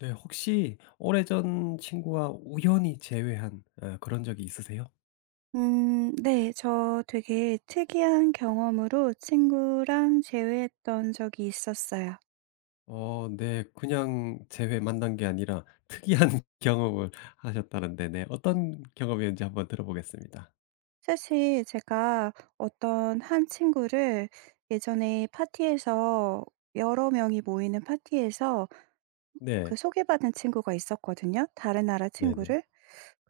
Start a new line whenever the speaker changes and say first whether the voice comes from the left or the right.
left: 네. 혹시 오래전 친구와 우연히 재회한 그런 적이 있으세요?
right: 네. 저 되게 특이한 경험으로 친구랑 제외했던 적이 있었어요.
left: 네. 그냥 재회 만난 게 아니라 특이한 경험을 하셨다는데 네. 어떤 경험이었는지 한번 들어보겠습니다.
right: 사실 제가 어떤 한 친구를 예전에 파티에서 여러 명이 모이는 파티에서 그
left: 네.
right: 소개받은 친구가 있었거든요, 다른 나라
left: 네네.
right: 친구를.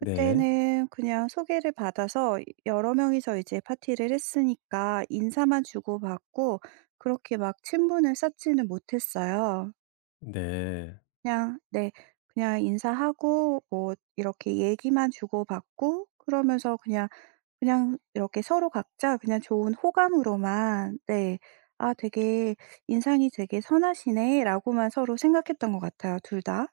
left: 네. 네.
right: 그냥 소개를 받아서 여러 명이서 이제 파티를 했으니까 인사만 주고받고 그렇게 막 친분을 쌓지는 못했어요.
left: 네.
right: 그냥 네. 그냥 인사하고 뭐 이렇게 얘기만 주고받고 그러면서 그냥 이렇게 서로 각자 그냥 좋은 호감으로만 네 '아 되게 인상이 되게 선하시네.'라고만 서로 생각했던 것 같아요 둘 다.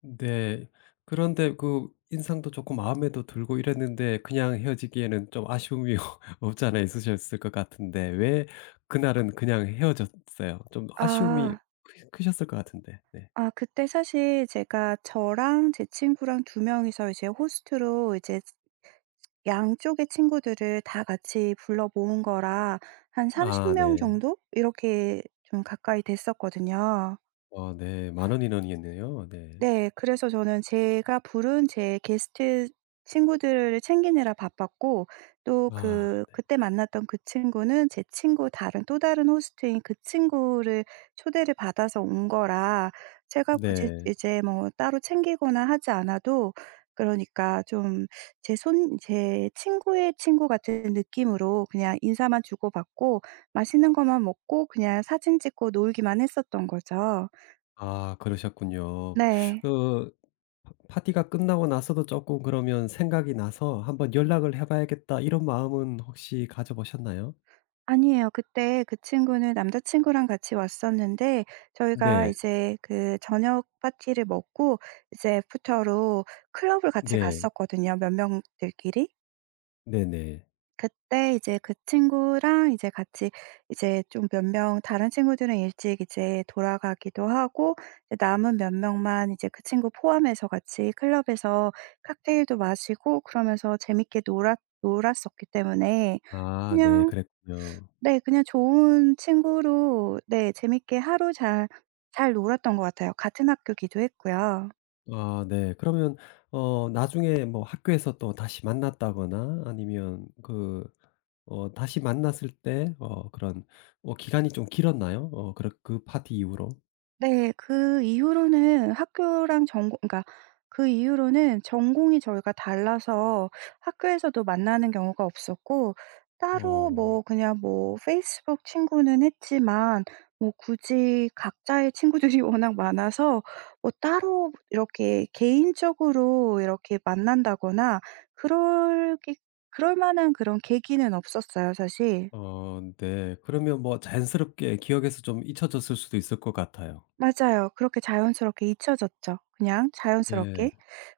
left: 네. 그런데 그 인상도 좋고 마음에도 들고 이랬는데 그냥 헤어지기에는 좀 아쉬움이 없지 않아 있으셨을 것 같은데 왜 그날은 그냥 헤어졌어요? 좀 아쉬움이
right: 아.
left: 크 크셨을 것 같은데. 네.
right: 아 그때 사실 제가 저랑 제 친구랑 두 명이서 이제 호스트로 이제 양쪽의 친구들을 다 같이 불러 모은 거라 한 30
left: 아
right: 명
left: 네.
right: 정도 이렇게 좀 가까이 됐었거든요.
left: 네. 만원 인원이겠네요. 네.
right: 네. 그래서 저는 제가 부른 제 게스트 친구들을 챙기느라 바빴고 또
left: 아
right: 그때 만났던 그 친구는 제 친구 다른 또 다른 호스트인 그 친구를 초대를 받아서 온 거라 제가 굳이
left: 네.
right: 이제 뭐 따로 챙기거나 하지 않아도 그러니까 좀 제 친구의 친구 같은 느낌으로 그냥 인사만 주고받고 맛있는 것만 먹고 그냥 사진 찍고 놀기만 했었던 거죠.
left: 아 그러셨군요.
right: 네.
left: 그 파 파티가 끝나고 나서도 조금 그러면 생각이 나서 '한번 연락을 해 봐야겠다.' 이런 마음은 혹시 가져 보셨나요?
right: 아니에요. 그때 그 친구는 남자친구랑 같이 왔었는데 저희가
left: 네.
right: 이제 그 저녁 파티를 먹고 이제 애프터로 클럽을 같이
left: 네.
right: 갔었거든요, 몇 명들끼리.
left: 네 네.
right: 그때 이제 그 친구랑 이제 같이 이제 좀 몇 명 다른 친구들은 일찍 이제 돌아가기도 하고 이제 남은 몇 명만 이제 그 친구 포함해서 같이 클럽에서 칵테일도 마시고 그러면서 재밌게 놀았었기 때문에
left: 아 네.
right: 그냥
left: 그랬군요.
right: 네. 그냥 좋은 친구로 네 재밌게 하루 잘 놀았던 것 같아요. 같은 학교기도 했고요.
left: 아 네. 그러면 나중에 뭐 학교에서 또 다시 만났다거나 아니면 다시 만났을 때 그런 기간이 좀 길었나요? 그 파티 이후로?
right: 네. 그 이후로는 학교랑 전공 그러니까 그 이후로는 전공이 저희가 달라서 학교에서도 만나는 경우가 없었고 따로
left: 어.
right: 뭐 그냥 뭐 페이스북 친구는 했지만 뭐 굳이 각자의 친구들이 워낙 많아서 뭐 따로 이렇게 개인적으로 이렇게 만난다거나 그럴 게 그럴 만한 그런 계기는 없었어요 사실.
left: 네. 그러면 뭐 자연스럽게 기억에서 좀 잊혀졌을 수도 있을 것 같아요.
right: 맞아요. 그렇게 자연스럽게 잊혀졌죠. 그냥
left: 네.
right: 자연스럽게.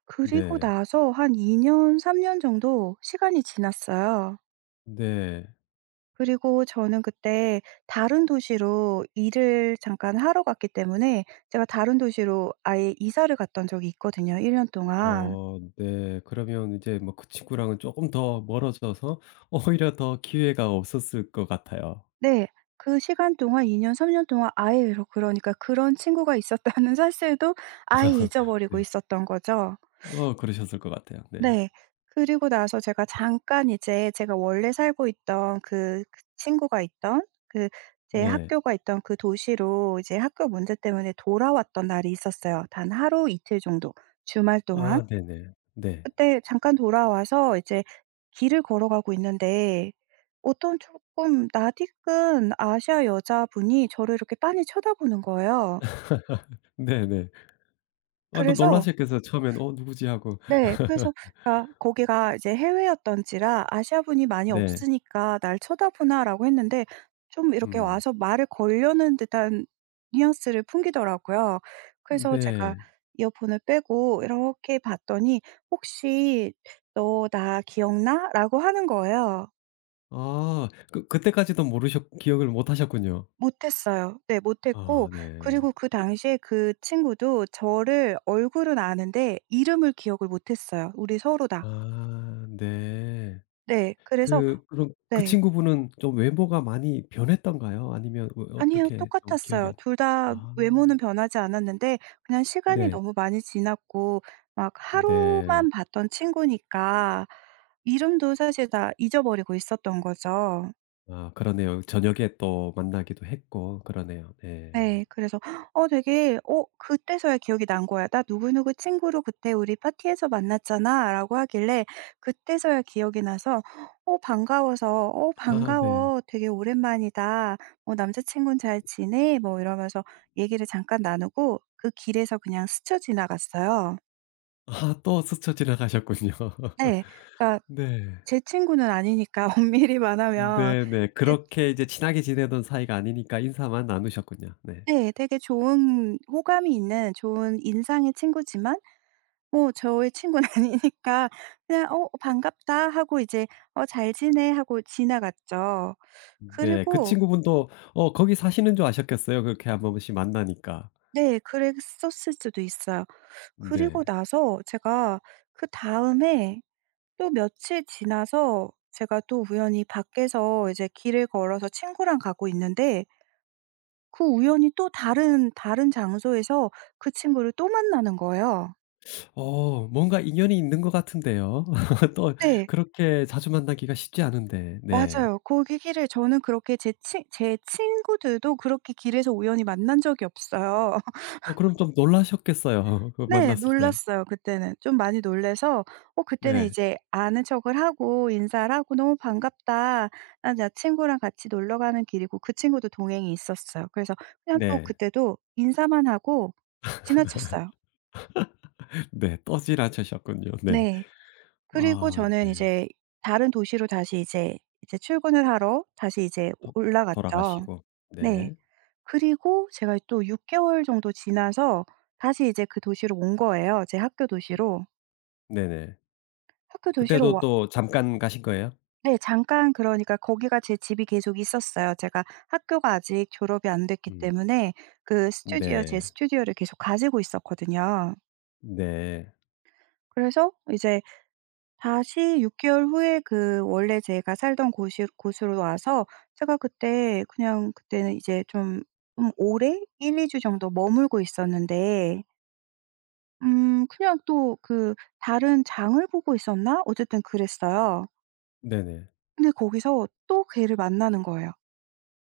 right: 그리고
left: 네.
right: 나서 한 2년 3년 정도 시간이 지났어요.
left: 네.
right: 그리고 저는 그때 다른 도시로 일을 잠깐 하러 갔기 때문에 제가 다른 도시로 아예 이사를 갔던 적이 있거든요, 1년 동안.
left: 네. 그러면 이제 뭐 그 친구랑은 조금 더 멀어져서 오히려 더 기회가 없었을 것 같아요.
right: 네. 그 시간 동안 2년 3년 동안 아예 그러니까 그런 친구가 있었다는 사실도 아예 잊어버리고
left: 네.
right: 있었던 거죠.
left: 그러셨을 것 같아요. 네.
right: 네. 그리고 나서 제가 잠깐 이제 제가 원래 살고 있던 그 친구가 있던 그 제
left: 네.
right: 학교가 있던 그 도시로 이제 학교 문제 때문에 돌아왔던 날이 있었어요. 단 하루 이틀 정도 주말 동안.
left: 아 네네. 네.
right: 그때 잠깐 돌아와서 이제 길을 걸어가고 있는데 어떤 조금 낯익은 아시아 여자분이 저를 이렇게 빤히 쳐다보는 거예요.
left: 네네. 아 너
right: 그래서
left: 놀라셨겠어요. 처음엔 '어 누구지?' 하고.
right: 네. 그래서 그러니까 거기가 이제 해외였던지라 '아시아분이 많이
left: 네.
right: 없으니까 날 쳐다보나.'라고 했는데 좀 이렇게
left: 음.
right: 와서 말을 걸려는 듯한 뉘앙스를 풍기더라고요. 그래서
left: 네.
right: 제가 이어폰을 빼고 이렇게 봤더니 "혹시 너 나 기억나?"라고 하는 거예요.
left: 아 그 그때까지도 모르셨 기억을 못 하셨군요.
right: 못 했어요. 네 못
left: 아
right: 했고
left: 네.
right: 그리고 그 당시에 그 친구도 저를 얼굴은 아는데 이름을 기억을 못 했어요, 우리 서로 다.
left: 아 네.
right: 네. 그래서
left: 그럼 그
right: 네.
left: 친구분은 좀 외모가 많이 변했던가요? 아니면
right: 아니요.
left: 어떻게 좀 기억이
right: 똑같았어요.
left: 안
right: 둘 다
left: 아
right: 외모는 변하지 않았는데 그냥 시간이
left: 네.
right: 너무 많이 지났고 막
left: 네.
right: 하루만 봤던 친구니까 이름도 사실 다 잊어버리고 있었던 거죠.
left: 아 그러네요. 저녁에 또 만나기도 했고 그러네요. 네.
right: 네. 그래서 되게 그때서야 기억이 난 거야. "나 누구누구 친구로 그때 우리 파티에서 만났잖아."라고 하길래 그때서야 기억이 나서 반가워서
left: 아 네.
right: 반가워. 되게 오랜만이다. 뭐 남자 친구는 잘 지내?" 뭐 이러면서 얘기를 잠깐 나누고 그 길에서 그냥 스쳐 지나갔어요.
left: 아 또 스쳐 지나가셨군요.
right: 네. 그러니까
left: 네.
right: 제 친구는 아니니까 엄밀히 말 하면.
left: 네네.
right: 되
left: 그렇게 이제 친하게 지내던 사이가 아니니까 인사만 나누셨군요. 네.
right: 네 되게 좋은 호감이 있는 좋은 인상의 친구지만 뭐 저의 친구는 아니니까 그냥 "어 반갑다." 하고 이제 "어 잘 지내?" 하고 지나갔죠.
left: 네. 그
right: 그리고
left: 친구분도 거기 사시는 줄 아셨겠어요. 그렇게 한 번씩 만나니까.
right: 네 그랬었을 수도 있어요.
left: 네.
right: 그리고 나서 제가 그다음에 또 며칠 지나서 제가 또 우연히 밖에서 이제 길을 걸어서 친구랑 가고 있는데 그 우연히 또 다른 장소에서 그 친구를 또 만나는 거예요.
left: 어 뭔가 인연이 있는 것 같은데요. 또
right: 네.
left: 그렇게 자주 만나기가 쉽지 않은데. 네.
right: 맞아요. 거기 길을 저는 그렇게 제 친구들도 그렇게 길에서 우연히 만난 적이 없어요.
left: 어 그럼 좀 놀라셨겠어요. 그
right: 네.
left: 만났을 때.
right: 놀랐어요 그때는. 좀 많이 놀라서 그때는
left: 네.
right: 이제 아는 척을 하고 인사를 하고 "너무 반갑다. 난 나 친구랑 같이 놀러 가는 길이고." 그 친구도 동행이 있었어요. 그래서 그냥 또
left: 네.
right: 그때도 인사만 하고 지나쳤어요.
left: 네. 또 지나치셨군요. 네.
right: 네. 그리고
left: 아
right: 저는
left: 네.
right: 이제 다른 도시로 다시 이제 출근을 하러 다시 이제
left: 도-
right: 올라갔죠.
left: 돌아가시고.
right: 네.
left: 네.
right: 그리고 제가 또 6 개월 정도 지나서 다시 이제 그 도시로 온 거예요, 제 학교 도시로.
left: 네네.
right: 학교 도시로
left: 그때도
right: 와
left: 또 잠깐 가신 거예요?
right: 네 잠깐 그러니까 거기가 제 집이 계속 있었어요. 제가 학교가 아직 졸업이 안 됐기
left: 음.
right: 때문에 그 스튜디오 제
left: 네.
right: 스튜디오를 계속 가지고 있었거든요.
left: 네.
right: 그래서 이제 다시 6 개월 후에 그 원래 제가 살던 곳이 곳으로 와서 제가 그때 그냥 그때는 이제 좀 오래 1-2주 정도 머물고 있었는데 그냥 또 그 다른 장을 보고 있었나? 어쨌든 그랬어요.
left: 네네.
right: 근데 거기서 또 걔를 만나는 거예요.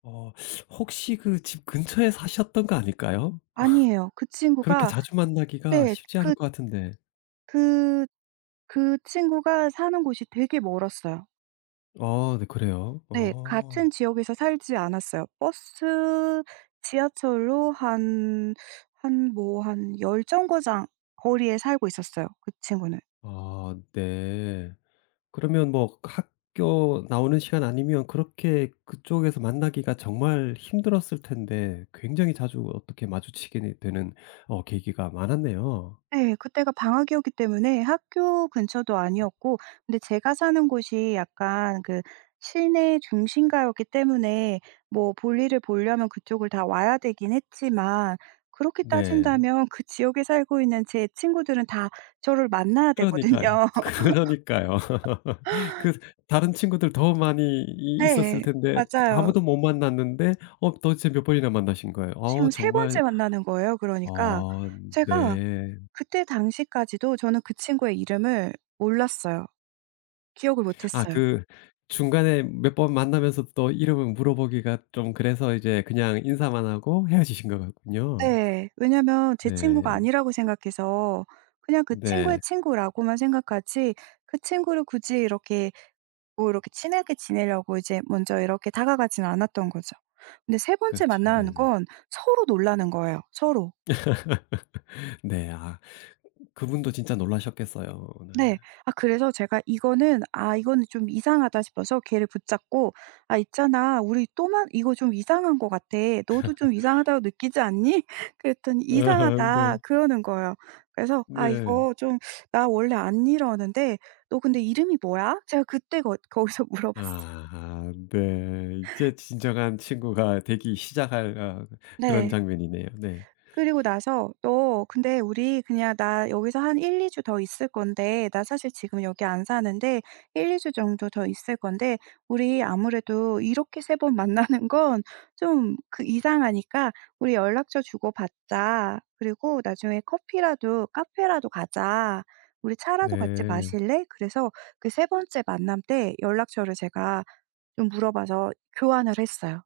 left: 어 혹시 그 집 근처에 사셨던 거 아닐까요?
right: 아니에요. 그
left: 그렇게
right: 친구가
left: 자주 만나기가
right: 네.
left: 쉽지 않을 것 같은데.
right: 그 그 친구가 사는 곳이 되게 멀었어요.
left: 아 네 그래요?
right: 네.
left: 어.
right: 같은 지역에서 살지 않았어요. 버스, 지하철로 한 뭐 한 10 정거장 거리에 살고 있었어요, 그 친구는.
left: 아 네. 그러면 뭐 학교 나오는 시간 아니면 그렇게 그쪽에서 만나기가 정말 힘들었을 텐데 굉장히 자주 어떻게 마주치게 되는 계기가 많았네요.
right: 네. 그때가 방학이었기 때문에 학교 근처도 아니었고 근데 제가 사는 곳이 약간 그 시내 중심가였기 때문에 뭐 볼일을 보려면 그쪽을 다 와야 되긴 했지만 그렇게
left: 네.
right: 따진다면 그 지역에 살고 있는 제 친구들은 다 저를 만나야
left: 그러니까요.
right: 되거든요.
left: 그러니까요. 그 다른 친구들 더 많이 이 있었을
right: 네.
left: 텐데
right: 맞아요.
left: 아무도 못 만났는데 도대체 몇 번이나 만나신 거예요? 어
right: 지금 세 번째
left: 정말
right: 만나는 거예요 그러니까.
left: 어
right: 제가
left: 네.
right: 그때 당시까지도 저는 그 친구의 이름을 몰랐어요. 기억을 못
left: 아
right: 했어요.
left: 그 중간에 몇 번 만나면서 또 이름을 물어보기가 좀 그래서 이제 그냥 인사만 하고 헤어지신 것 같군요.
right: 네. 왜냐면 제 친구가
left: 네.
right: 아니라고 생각해서 그냥 그 친구의
left: 네.
right: 친구라고만 생각하지 그 친구를 굳이 이렇게 뭐 이렇게 친하게 지내려고 이제 먼저 이렇게 다가가진 않았던 거죠. 근데 세 번째
left: 그렇죠.
right: 만나는
left: 네네.
right: 건 서로 놀라는 거예요 서로.
left: 네. 아 그분도 진짜 놀라셨겠어요. 네.
right: 네. 아 그래서 제가 이거는 '아 이거는 좀 이상하다.' 싶어서 걔를 붙잡고 "아 있잖아. 우리 또만 이거 좀 이상한 것 같아. 너도 좀 이상하다고 느끼지 않니?" 그랬더니
left: 아 네.
right: "이상하다." 그러는 거예요. 그래서 "아
left: 네.
right: 이거 좀 나 원래 안 이러는데 너 근데 이름이 뭐야?" 제가 그때 거 거기서 물어봤어요.
left: 아 네. 이제 진정한 친구가 되기 시작할 아 그런
right: 네.
left: 장면이네요. 네.
right: 그리고 나서 "너 근데 우리 그냥 나 여기서 한 1-2주 더 있을 건데 나 사실 지금 여기 안 사는데 1-2주 정도 더 있을 건데 우리 아무래도 이렇게 세 번 만나는 건 좀 그 이상하니까 우리 연락처 주고받자. 그리고 나중에 커피라도 카페라도 가자. 우리 차라도 같이
left: 네.
right: 마실래?" 그래서 그 세 번째 만남 때 연락처를 제가 좀 물어봐서 교환을 했어요.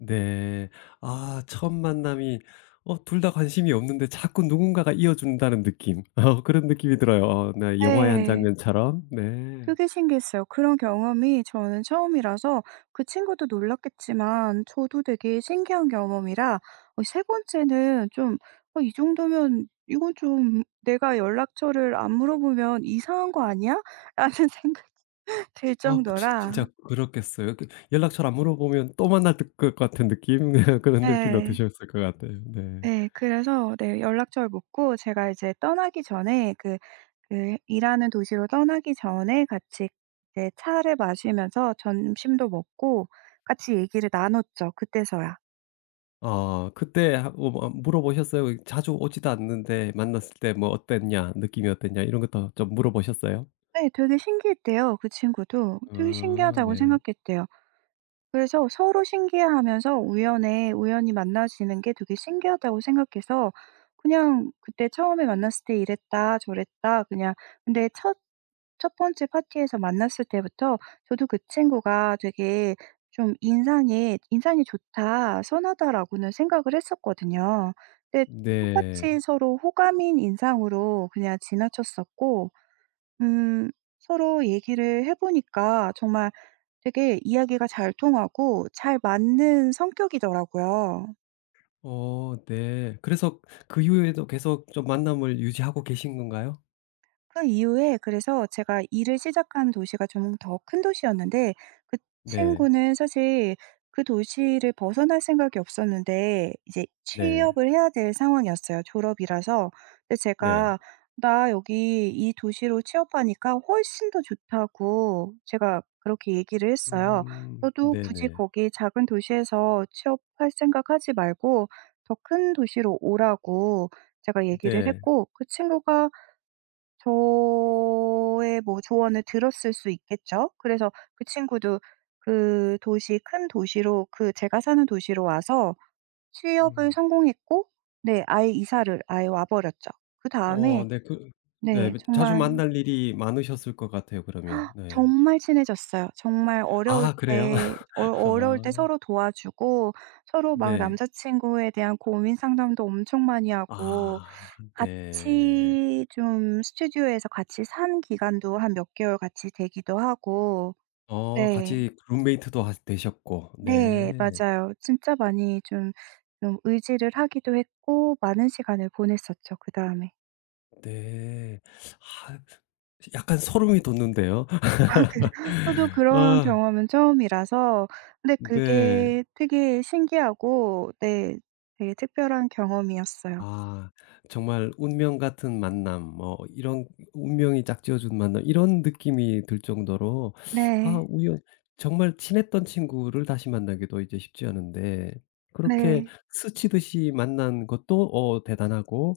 left: 네. 아 첫 만남이 둘 다 관심이 없는데 자꾸 누군가가 이어 준다는 느낌. 어 그런 느낌이 들어요. 어 네. 영화의 한
right: 네.
left: 장면처럼. 네.
right: 되게 신기했어요. 그런 경험이 저는 처음이라서 그 친구도 놀랐겠지만 저도 되게 신기한 경험이라 세 번째는 좀 '이 정도면 이건 좀 내가 연락처를 안 물어보면 이상한 거 아니야?'라는 생각이 들
left: 아 그 진 진짜
right: 정도라
left: 그렇겠어요. 그 연락처를 안 물어보면 또 만날 듯 것 같은 느낌? 그런 느낌
right: 네.
left: 어떠셨을 것 같아요. 네.
right: 네. 그래서 네 연락처를 묻고 제가 이제 떠나기 전에 그 일하는 도시로 떠나기 전에 같이 이제 차를 마시면서 점심도 먹고 같이 얘기를 나눴죠 그때서야.
left: 그때 하 뭐 물어보셨어요? 자주 오지도 않는데 만났을 때 뭐 "어땠냐? 느낌이 어땠냐?" 이런 것도 좀 물어보셨어요?
right: 네 되게 신기했대요 그 친구도. 되게
left: 아
right: 신기하다고
left: 네.
right: 생각했대요. 그래서 서로 신기해하면서 우연에 우연히 만나지는 게 되게 신기하다고 생각해서 그냥 그때 처음에 만났을 때 이랬다 저랬다 그냥 근데 첫 번째 파티에서 만났을 때부터 저도 그 친구가 되게 좀 인상이 '인상이 좋다. 선하다.'라고는 생각을 했었거든요. 근데
left: 네.
right: 똑같이 서로 호감인 인상으로 그냥 지나쳤었고 음 서로 얘기를 해 보니까 정말 되게 이야기가 잘 통하고 잘 맞는 성격이더라고요.
left: 네. 그래서 그 이후에도 계속 좀 만남을 유지하고 계신 건가요?
right: 그 이후에 그래서 제가 일을 시작한 도시가 좀 더 큰 도시였는데 그
left: 네.
right: 친구는 사실 그 도시를 벗어날 생각이 없었는데 이제
left: 네.
right: 취업을 해야 될 상황이었어요, 졸업이라서. 근데
left: 네.
right: 제가 "나 여기 이 도시로 취업하니까 훨씬 더 좋다."고 제가 그렇게 얘기를 했어요.
left: 음.
right: "너도 굳이
left: 네네.
right: 거기 작은 도시에서 취업할 생각 하지 말고 더 큰 도시로 오라."고 제가 얘기를
left: 네.
right: 했고 그 친구가 저의 뭐 조언을 들었을 수 있겠죠. 그래서 그 친구도 그 도시 큰 도시로 그 제가 사는 도시로 와서 취업을
left: 음.
right: 성공했고 네 아예 이사를 아예 와 버렸죠.
left: 어
right: 그다음에
left: 네. 그 네.
right: 네
left: 네. 자주
right: 정말
left: 만날 일이 많으셨을 것 같아요 그러면. 네.
right: 정말 친해졌어요. 정말
left: 아 그래요?
right: 어려울 때
left: 아.
right: 서로 도와주고 서로 막
left: 네.
right: 남자친구에 대한 고민 상담도 엄청 많이 하고
left: 아 네.
right: 같이 좀 스튜디오에서 같이 산 기간도 한 몇 개월 같이 되기도 하고
left: 어
right: 네.
left: 같이 룸메이트도 하 되셨고.
right: 네.
left: 네.
right: 맞아요. 진짜 많이 좀 의지를 하기도 했고 많은 시간을 보냈었죠 그다음에.
left: 네. 아 약간 소름이 돋는데요.
right: 아 그래요? 저도 그런
left: 아
right: 경험은 처음이라서 근데
left: 네.
right: 그게 되게 신기하고 네 되게 특별한 경험이었어요.
left: 아 정말 운명 같은 만남 뭐 이런 운명이 짝지어 준 만남 이런 느낌이 들 정도로 아
right: 네.
left: 우연 정말 친했던 친구를 다시 만나기도 이제 쉽지 않은데 그렇게
right: 네.
left: 스치듯이 만난 것도 대단하고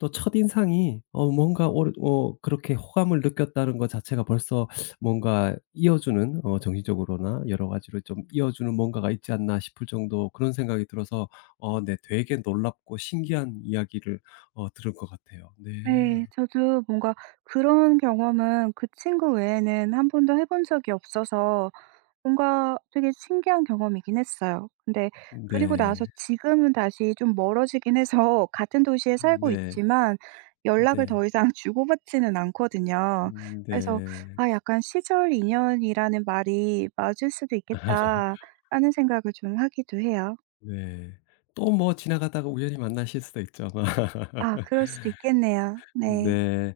left: 또 첫인상이 어 뭔가 오어 그렇게 호감을 느꼈다는 것 자체가 벌써 뭔가 이어주는 정신적으로나 여러 가지로 좀 이어주는 뭔가가 있지 않나 싶을 정도 그런 생각이 들어서 네. 되게 놀랍고 신기한 이야기를 들은 것 같아요. 네.
right: 네. 저도 뭔가 그런 경험은 그 친구 외에는 한 번도 해본 적이 없어서 뭔가 되게 신기한 경험이긴 했어요. 근데 그리고 나서
left: 네.
right: 지금은 다시 좀 멀어지긴 해서 같은 도시에 살고
left: 네.
right: 있지만 연락을
left: 네.
right: 더 이상 주고받지는 않거든요. 그래서
left: 네.
right: '아 약간 시절 인연이라는 말이 맞을 수도 있겠다.'라는 생각을 좀 하기도 해요.
left: 네. 또 뭐 지나가다가 우연히 만나실 수도 있죠 아마.
right: 아 그럴 수도 있겠네요. 네.
left: 네.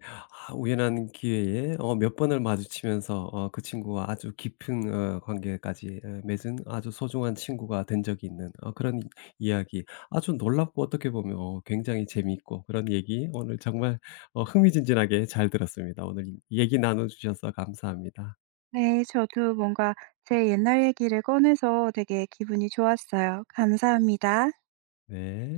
left: 아 우연한 기회에 몇 번을 마주치면서 그 친구와 아주 깊은 관계까지 어, 맺은 아주 소중한 친구가 된 적이 있는 그런 이- 이야기. 아주 놀랍고 어떻게 보면 굉장히 재미있고 그런 얘기 오늘 정말 흥미진진하게 잘 들었습니다. 오늘 이- 얘기 나눠 주셔서 감사합니다.
right: 네. 저도 뭔가 제 옛날 얘기를 꺼내서 되게 기분이 좋았어요. 감사합니다.
left: 네.